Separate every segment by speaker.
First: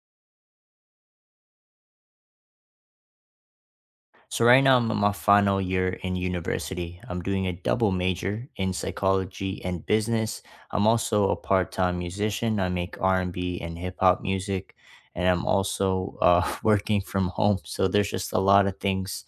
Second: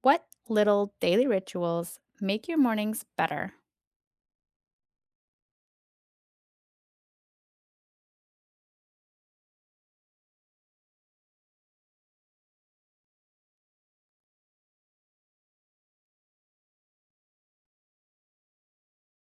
Speaker 1: What little daily rituals make your mornings better?
Speaker 2: So right now I'm in my final year in university. I'm doing a double major in psychology and business. I'm also a part-time musician. I make R&B and B and hip hop music and I'm also working from home. So there's just a lot of things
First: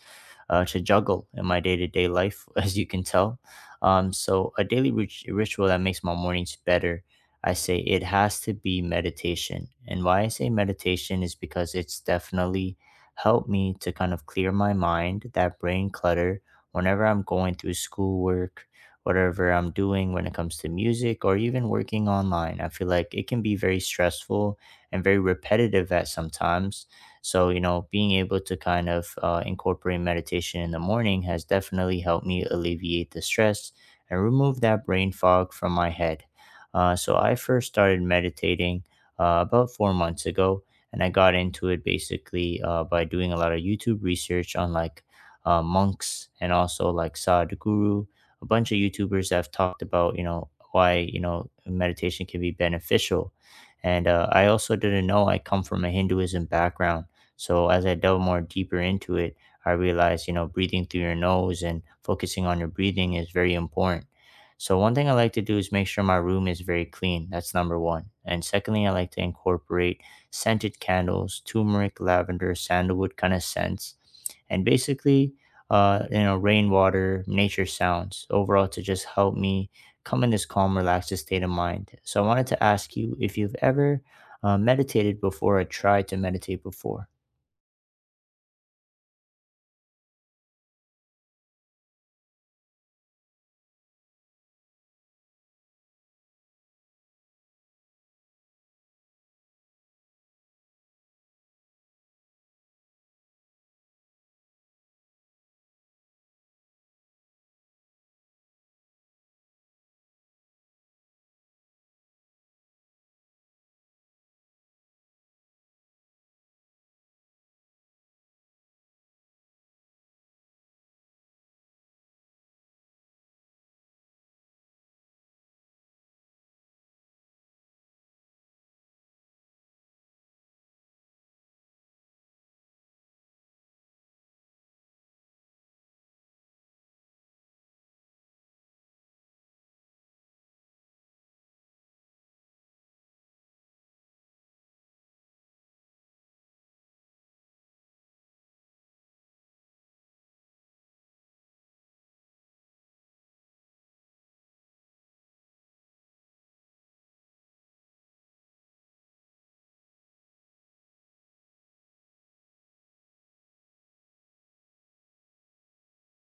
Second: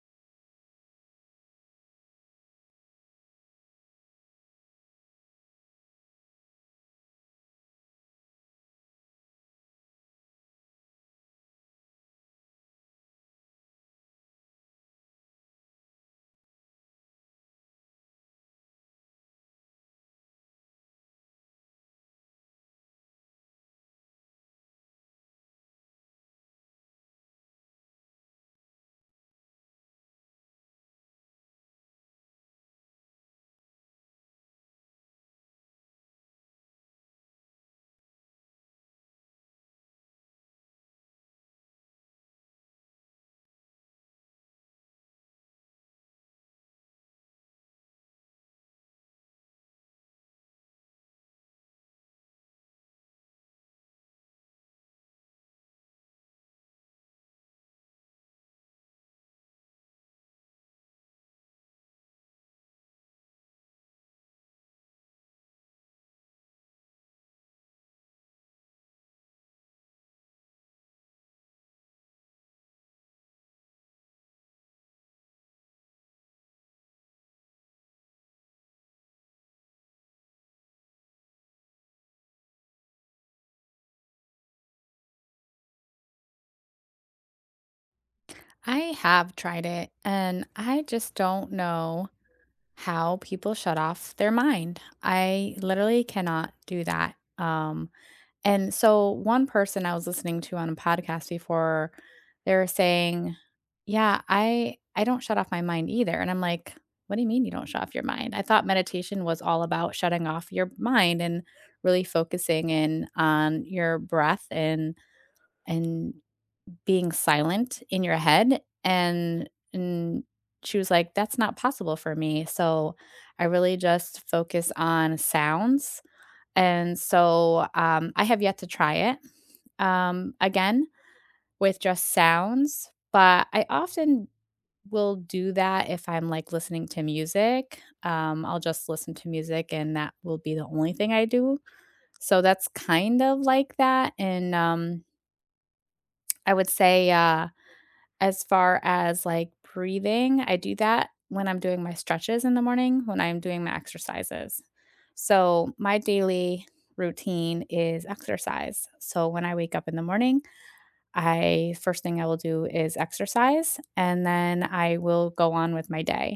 Speaker 2: to juggle in my day-to-day life as you can tell. So a daily ritual that makes my mornings better, I say it has to be meditation. And why I say meditation is because it's definitely help me to kind of clear my mind, that brain clutter, whenever I'm going through schoolwork, whatever I'm doing when it comes to music or even working online. I feel like it can be very stressful and very repetitive at sometimes. So, you know, being able to kind of incorporate meditation in the morning has definitely helped me alleviate the stress and remove that brain fog from my head. I first started meditating about 4 months ago, and I got into it basically by doing a lot of YouTube research on like monks and also like Sadhguru, a bunch of YouTubers that have talked about why meditation can be beneficial, and I also didn't know I come from a Hinduism background. So as I delve more deeper into it, I realized you know breathing through your nose and focusing on your breathing is very important. So one thing I like to do is make sure my room is very clean. That's number one. And secondly, I like to incorporate scented candles, turmeric, lavender, sandalwood kind of scents, and basically, you know, rainwater, nature sounds overall to just help me come in this calm, relaxed state of mind. So I wanted to ask you if you've ever meditated before or tried to meditate before.
Speaker 1: I have tried it and I just don't know how people shut off their mind. I literally cannot do that. And so one person I was listening to on a podcast before they were saying, "Yeah, I don't shut off my mind either." And I'm like, "What do you mean you don't shut off your mind?" I thought meditation was all about shutting off your mind and really focusing in on your breath and being silent in your head and she was like that's not possible for me, so I really just focus on sounds. And so I have yet to try it again with just sounds, but I often will do that if I'm like listening to music. I'll just listen to music and that will be the only thing I do, so that's kind of like that. And I would say as far as, like, breathing, I do that when I'm doing my stretches in the morning, when I'm doing my exercises. So my daily routine is exercise. So when I wake up in the morning, I first thing I will do is exercise, and then I will go on with my day.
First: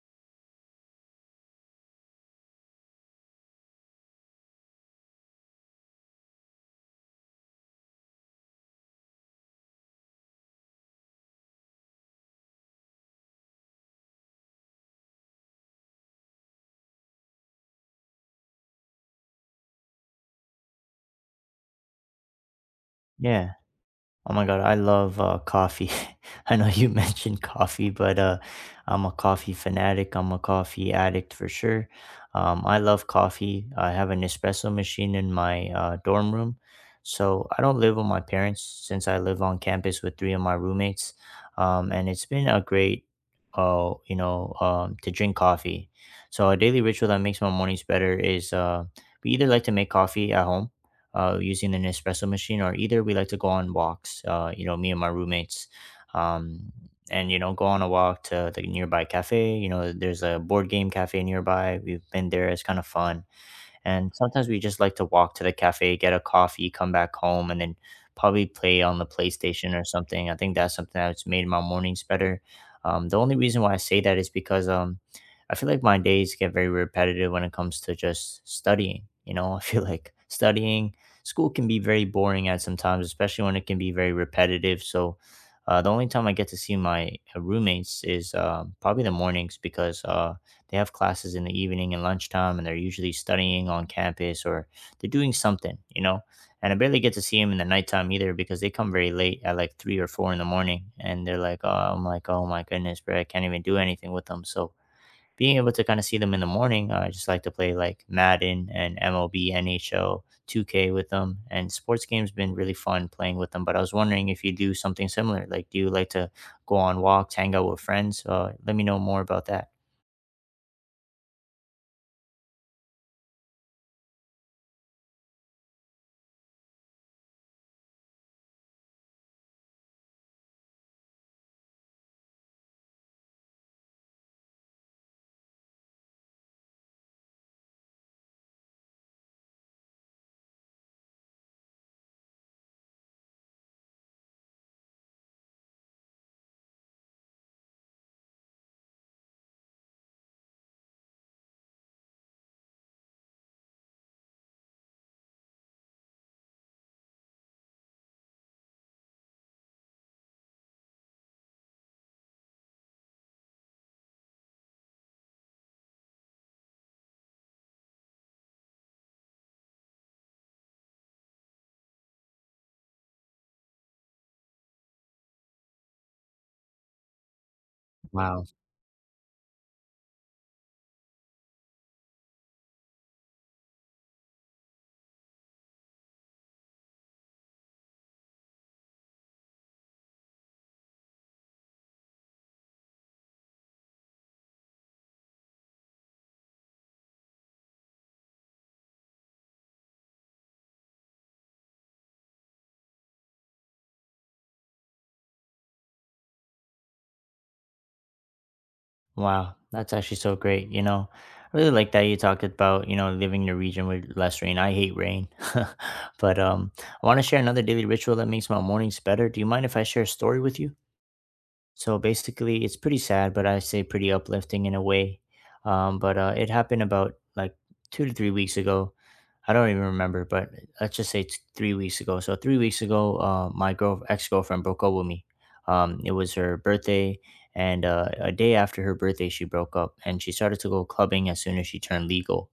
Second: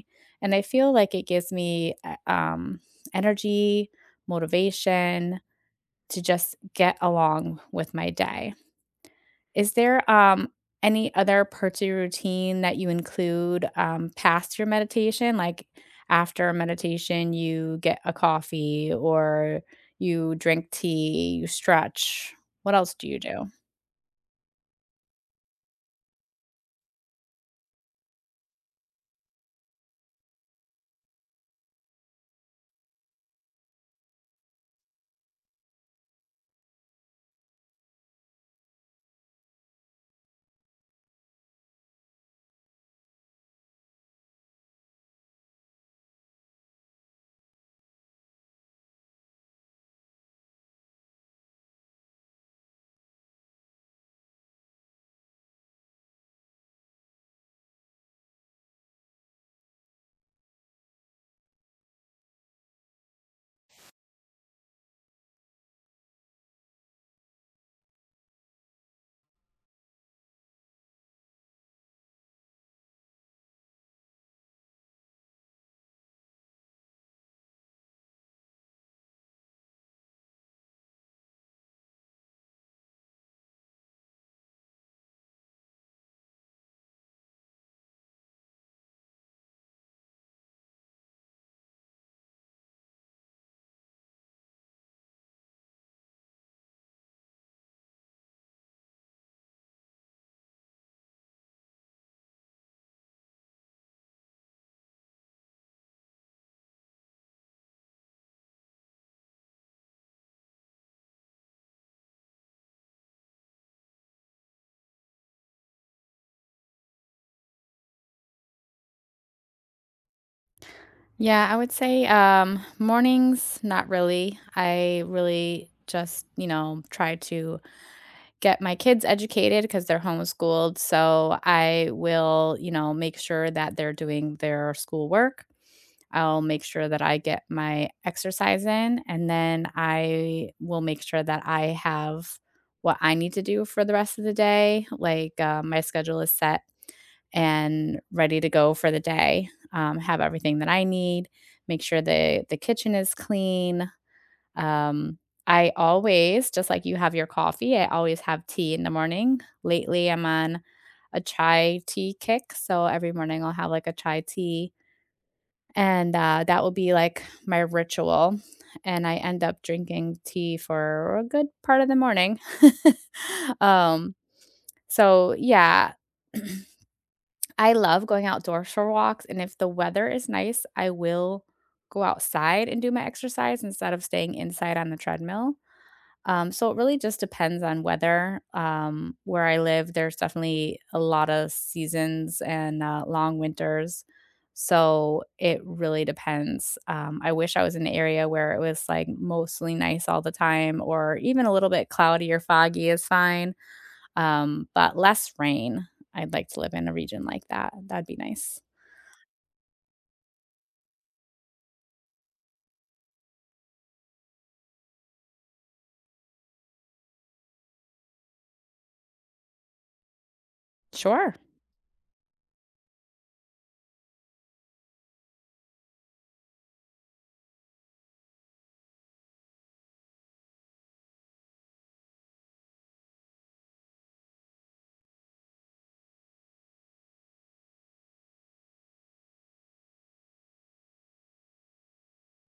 Speaker 1: And I feel like it gives me, energy, motivation to just get along with my day. Is there, any other parts of your routine that you include, past your meditation? Like, after meditation, you get a coffee or you drink tea, you stretch. What else do you do?
Speaker 2: Yeah. Oh my god, I love coffee. I know you mentioned coffee, but I'm a coffee fanatic. I'm a coffee addict for sure. I love coffee. I have an espresso machine in my dorm room. So I don't live with my parents since I live on campus with three of my roommates. And it's been a great, to drink coffee. So a daily ritual that makes my mornings better is we either like to make coffee at home using an espresso machine, or either we like to go on walks. You know, me and my roommates, um, and you know, go on a walk to the nearby cafe. You know, there's a board game cafe nearby. We've been there; it's kind of fun, and sometimes we just like to walk to the cafe, get a coffee, come back home, and then probably play on the PlayStation or something. I think that's something that's made my mornings better. The only reason why I say that is because I feel like my days get very repetitive when it comes to just studying. You know, I feel like studying school can be very boring at sometimes, especially when it can be very repetitive. So the only time I get to see my roommates is probably the mornings because they have classes in the evening and lunchtime, and they're usually studying on campus or they're doing something, you know. And I barely get to see them in the nighttime either because they come very late at like three or four in the morning, and they're like, "Oh," I'm like, "Oh my goodness, bro, I can't even do anything with them." So being able to kind of see them in the morning, I just like to play like Madden and MLB, NHL, 2K with them, and sports games been really fun playing with them. But I was wondering if you do something similar. Like, do you like to go on walks, hang out with friends? Let me know more about that.
Speaker 1: Yeah, I would say, mornings, not really. I really just, you know, try to get my kids educated because 'cause they're homeschooled, so I will, you know, make sure that they're doing their schoolwork. I'll make sure that I get my exercise in, and then I will make sure that I have what I need to do for the rest of the day. Like, my schedule is set and ready to go for the day. Have everything that I need, make sure the kitchen is clean. Um, I always, just like you have your coffee, I always have tea in the morning. Lately, I'm on a chai tea kick. So every morning I'll have like a chai tea and, that will be, like, my ritual, and I end up drinking tea for a good part of the morning. Um, yeah, I love going
Speaker 2: Wow.
Speaker 1: outdoors for walks, and if the weather is nice, I will go outside and do my exercise instead of staying inside on the treadmill. So it really just depends on weather. Where I live, there's definitely a lot of seasons and long winters. So it really depends. I wish I was in an area where it was like mostly nice all the time, or even a little bit cloudy or foggy is fine, but less rain. I'd like to live in a region like that. That'd be nice.
Speaker 2: Wow, that's actually so great. You know, I really like that you talked about, you know, living in a region with less rain. I hate rain. But I want to share another daily ritual that makes my mornings better. Do you mind if I share a story with you?
Speaker 1: Sure.
Speaker 2: So basically, it's pretty sad, but I say pretty uplifting in a way. But it happened about like 2 to 3 weeks ago. I don't even remember, but let's just say 3 weeks ago. So 3 weeks ago, my girlfriend broke up with me. It was her birthday, and a day after her birthday, she broke up, and she started to go clubbing as soon as she turned legal.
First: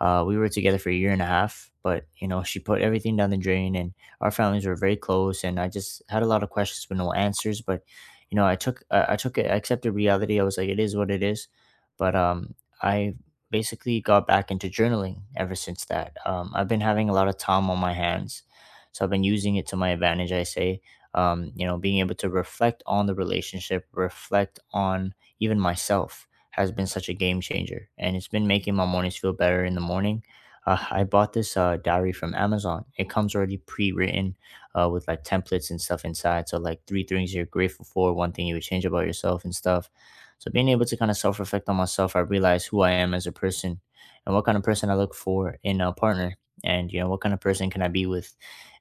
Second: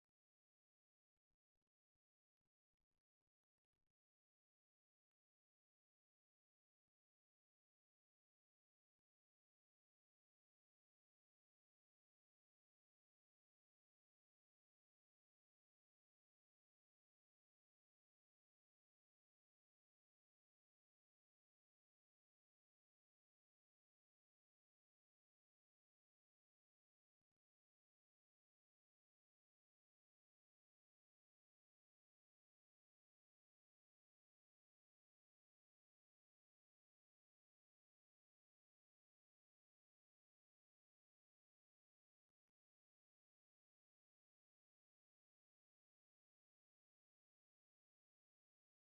Speaker 2: We were together for 1.5 years, but you know she put everything down the drain, and our families were very close. And I just had a lot of questions with no answers, but you know, I took it, I accepted reality. I was like, it is what it is. But I basically got back into journaling ever since that. I've been having a lot of time on my hands, so I've been using it to my advantage. I say, you know, being able to reflect on the relationship, reflect on even myself has been such a game changer, and it's been making my mornings feel better in the morning. I bought this diary from Amazon. It comes already pre-written with like templates and stuff inside. So like three things you're grateful for, one thing you would change about yourself and stuff. So being able to kind of self reflect on myself, I realize who I am as a person and what kind of person I look for in a partner, and you know what kind of person can I be with,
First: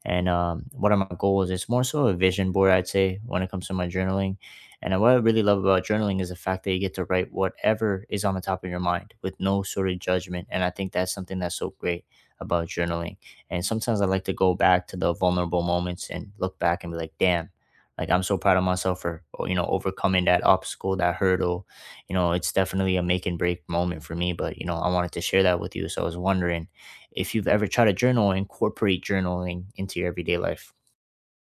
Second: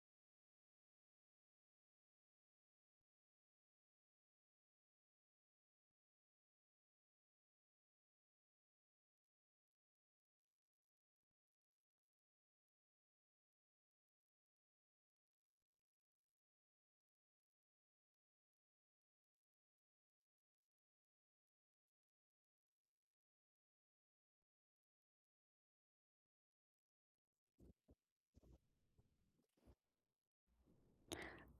Speaker 2: and what are my goals. It's more so a vision board, I'd say, when it comes to my journaling. And what I really love about journaling is the fact that you get to write whatever is on the top of your mind with no sort of judgment. And I think that's something that's so great about journaling. And sometimes I like to go back to the vulnerable moments and look back and be like, damn, like I'm so proud of myself for, oh, you know, overcoming that obstacle, that hurdle. You know, it's definitely a make and break moment for me, but, you know, I wanted to share that with you. So I was wondering if you've ever tried to journal, incorporate journaling into your everyday life.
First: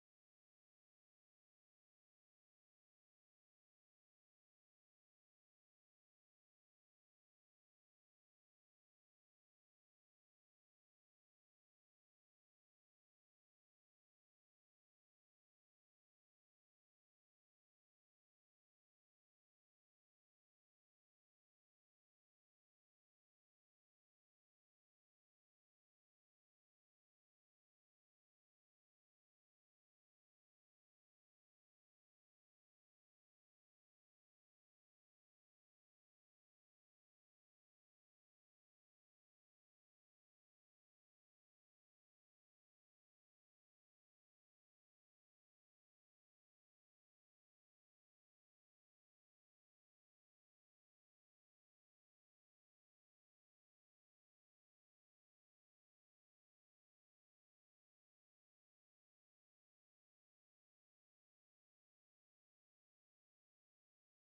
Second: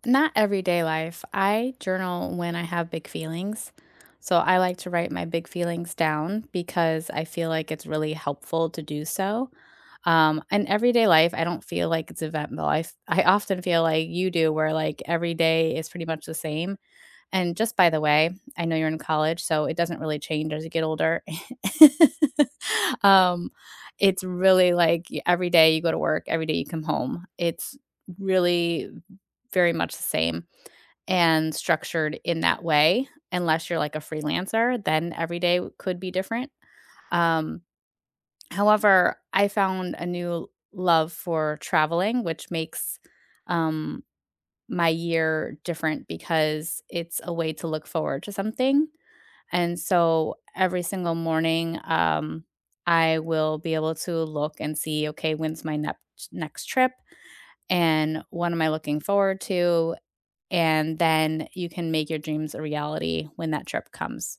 Speaker 1: Not everyday life. I journal when I have big feelings. So I like to write my big feelings down because I feel like it's really helpful to do so. In everyday life, I don't feel like it's eventful. I often feel like you do, where like every day is pretty much the same. And just by the way, I know you're in college, so it doesn't really change as you get older. um, it's really like every day you go to work, every day you come home. It's really very much the same and structured in that way, unless you're like a freelancer, then every day w could be different. Um, However, I found a new love for traveling, which makes, um, my year different because it's a way to look forward to something, and so every single morning, I will be able to look and see, "Okay, when's my nept next trip, and what am I looking forward to, and then you can make your dreams a reality when that trip comes.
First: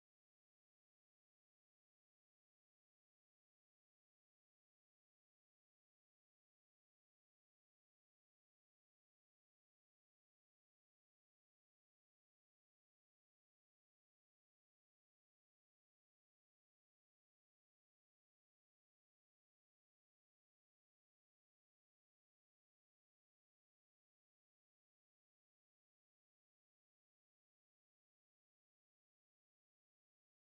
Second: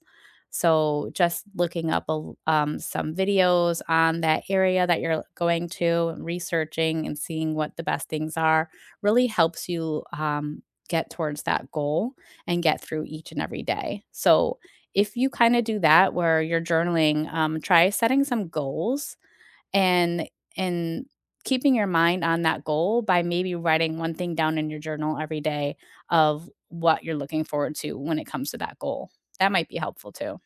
Speaker 1: So just looking up a l some videos on that area that you're going to and researching and seeing what the best things are really helps you, um, get towards that goal and get through each and every day. So if you kinda do that where you're journaling, try setting some goals and and keeping your mind on that goal by maybe writing one thing down in your journal every day of what you're looking forward to when it comes to that goal. That might be helpful too.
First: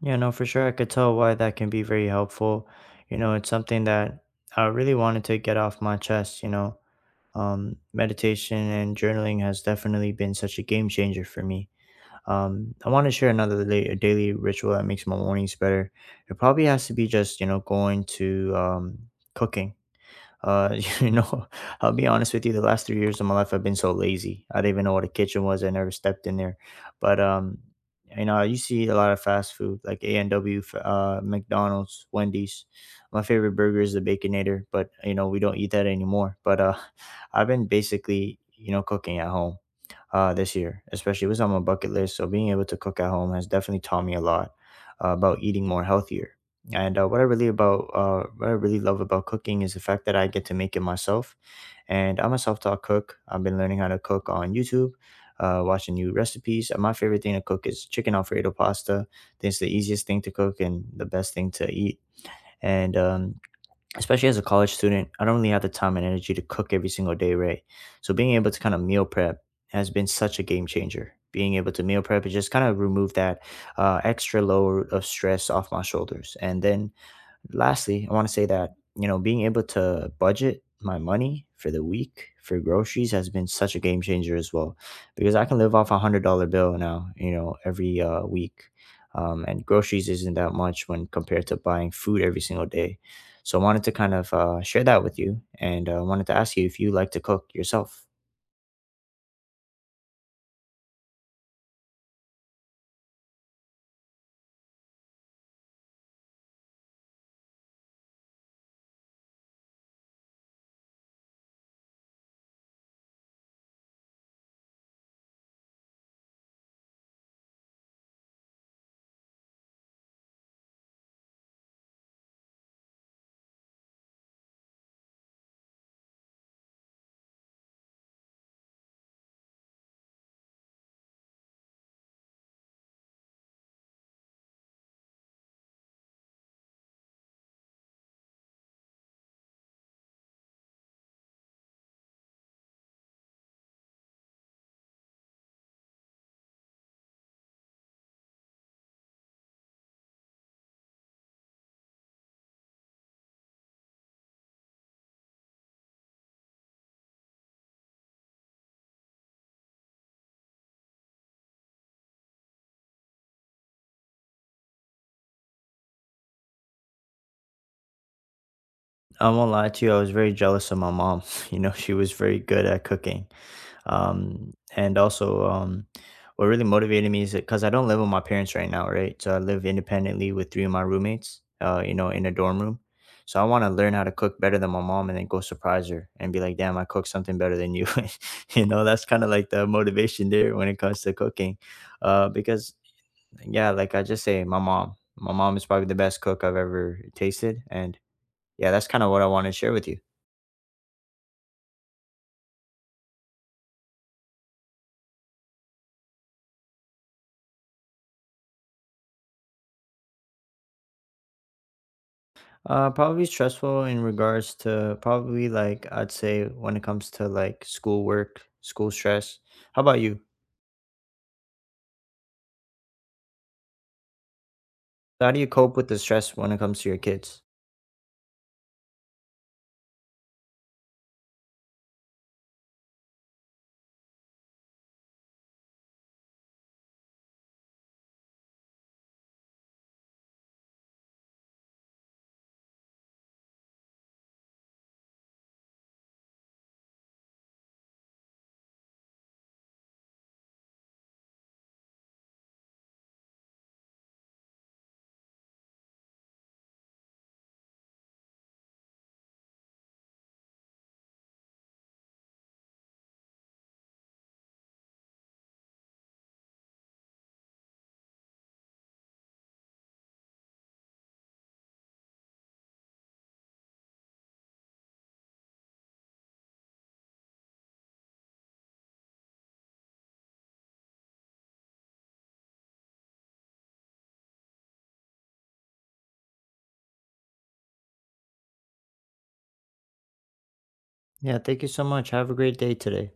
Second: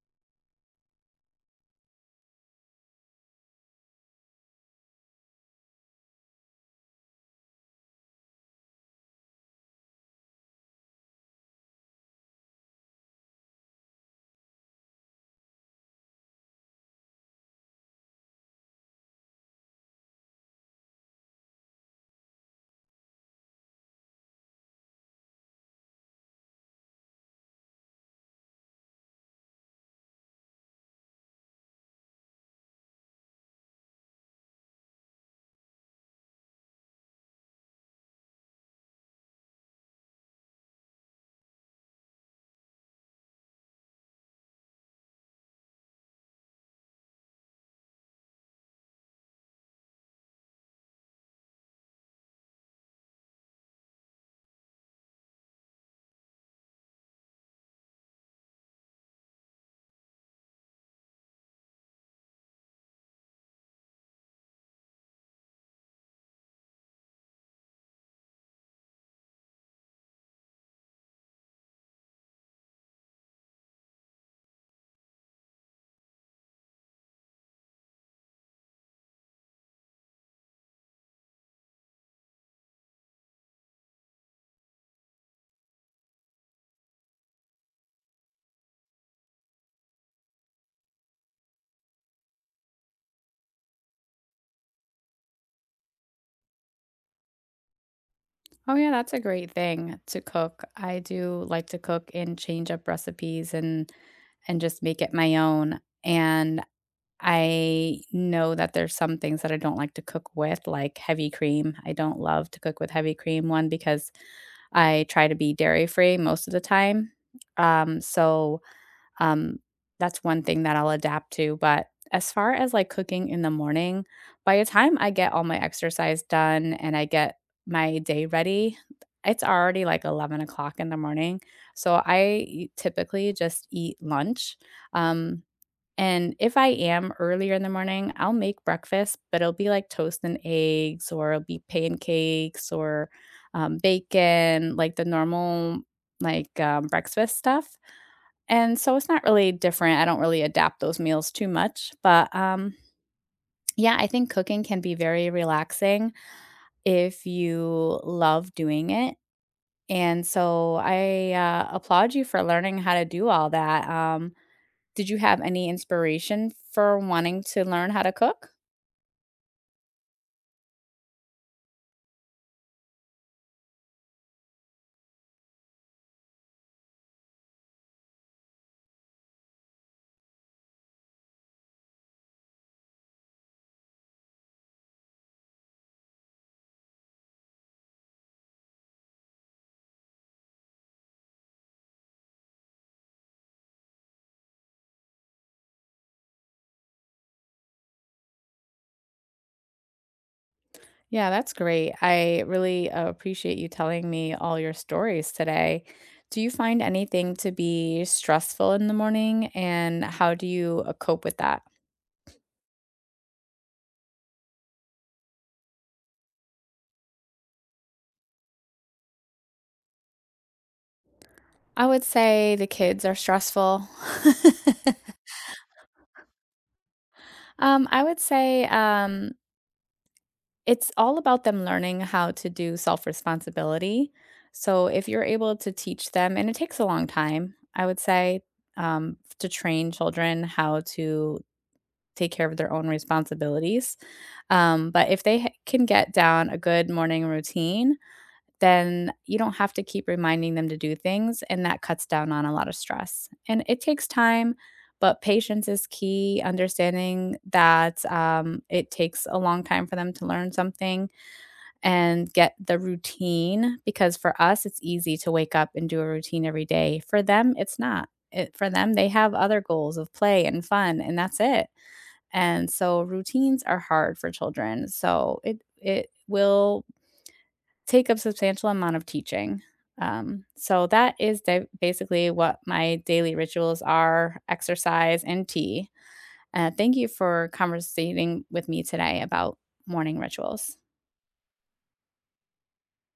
Speaker 2: Yeah, no, for sure. I could tell why that can be very helpful. You know, it's something that I really wanted to get off my chest. You know, meditation and journaling has definitely been such a game changer for me. I want to share another daily ritual that makes my mornings better. It probably has to be just, you know, going to cooking. You know, I'll be honest with you, the last 3 years of my life, I've been so lazy. I didn't even know what a kitchen was. I never stepped in there. But, um, you know, I used to eat a lot of fast food like A&W, McDonald's, Wendy's. My favorite burger is the Baconator, but, you know, we don't eat that anymore. But I've been basically, you know, cooking at home this year, especially it was on my bucket list. So being able to cook at home has definitely taught me a lot about eating more healthier. And what I really love about cooking is the fact that I get to make it myself. And I'm a self-taught cook. I've been learning how to cook on YouTube, watching new recipes. And my favorite thing to cook is chicken alfredo pasta. It's the easiest thing to cook and the best thing to eat. And especially as a college student, I don't really have the time and energy to cook every single day, right? So being able to kind of meal prep has been such a game changer. Being able to meal prep and just kind of remove that extra load of stress off my shoulders, and then lastly, I want to say that, you know, being able to budget my money for the week for groceries has been such a game changer as well because I can live off a $100 bill now, you know, every week. And groceries isn't that much when compared to buying food every single day. So I wanted to kind of share that with you and wanted to ask you if you like to cook yourself.
Speaker 1: Oh yeah, that's a great thing to cook. I do like to cook and change up recipes and just make it my own. And I know that there's some things that I don't like to cook with, like heavy cream. I don't love to cook with heavy cream, one, because I try to be dairy free most of the time. Um, so um, that's one thing that I'll adapt to. But as far as like cooking in the morning, by the time I get all my exercise done and I get my day ready, it's already like 11 o'clock in the morning. So I typically just eat lunch. Um, and if I am earlier in the morning, I'll make breakfast, but it'll be like toast and eggs, or it'll be pancakes or bacon, like the normal like breakfast stuff. And so it's not really different. I don't really adapt those meals too much, but yeah, I think cooking can be very relaxing if you love doing it. And so I applaud you for learning how to do all that. Did you have any inspiration for wanting to learn how to cook?
Speaker 2: I won't lie to you, I was very jealous of my mom. You know, she was very good at cooking. And also, what really motivated me is because I don't live with my parents right now, right? So I live independently with three of my roommates you know, in a dorm room. So I want to learn how to cook better than my mom and then go surprise her and be like, damn, I cooked something better than you. You know, that's kind of like the motivation there when it comes to cooking because yeah, like I just say my mom, my mom is probably the best cook I've ever tasted. And yeah, that's kind of what I want to share with you.
Speaker 1: Yeah, that's great. I really appreciate you telling me all your stories today. Do you find anything to be stressful in the morning, and how do you cope with that?
Speaker 2: Probably stressful in regards to probably like I'd say when it comes to like schoolwork, school stress. How about you?
Speaker 1: I would say the kids are stressful.
Speaker 2: How do you cope with the stress when it comes to your kids?
Speaker 1: I would say It's all about them learning how to do self-responsibility. So if you're able to teach them and it takes a long time, I would say, to train children how to take care of their own responsibilities. But if they ha can get down a good morning routine, then you don't have to keep reminding them to do things, and that cuts down on a lot of stress. And it takes time, but patience is key, understanding that, it takes a long time for them to learn something and get the routine because for us, it's easy to wake up and do a routine every day. For them, it's not. For them, they have other goals of play and fun, and that's it. And so routines are hard for children. So it will take up substantial amount of teaching. So that is basically what my daily rituals are: exercise and tea. Thank you for conversating with me today about morning rituals.
Speaker 2: Yeah, thank you so much. Have a great day today.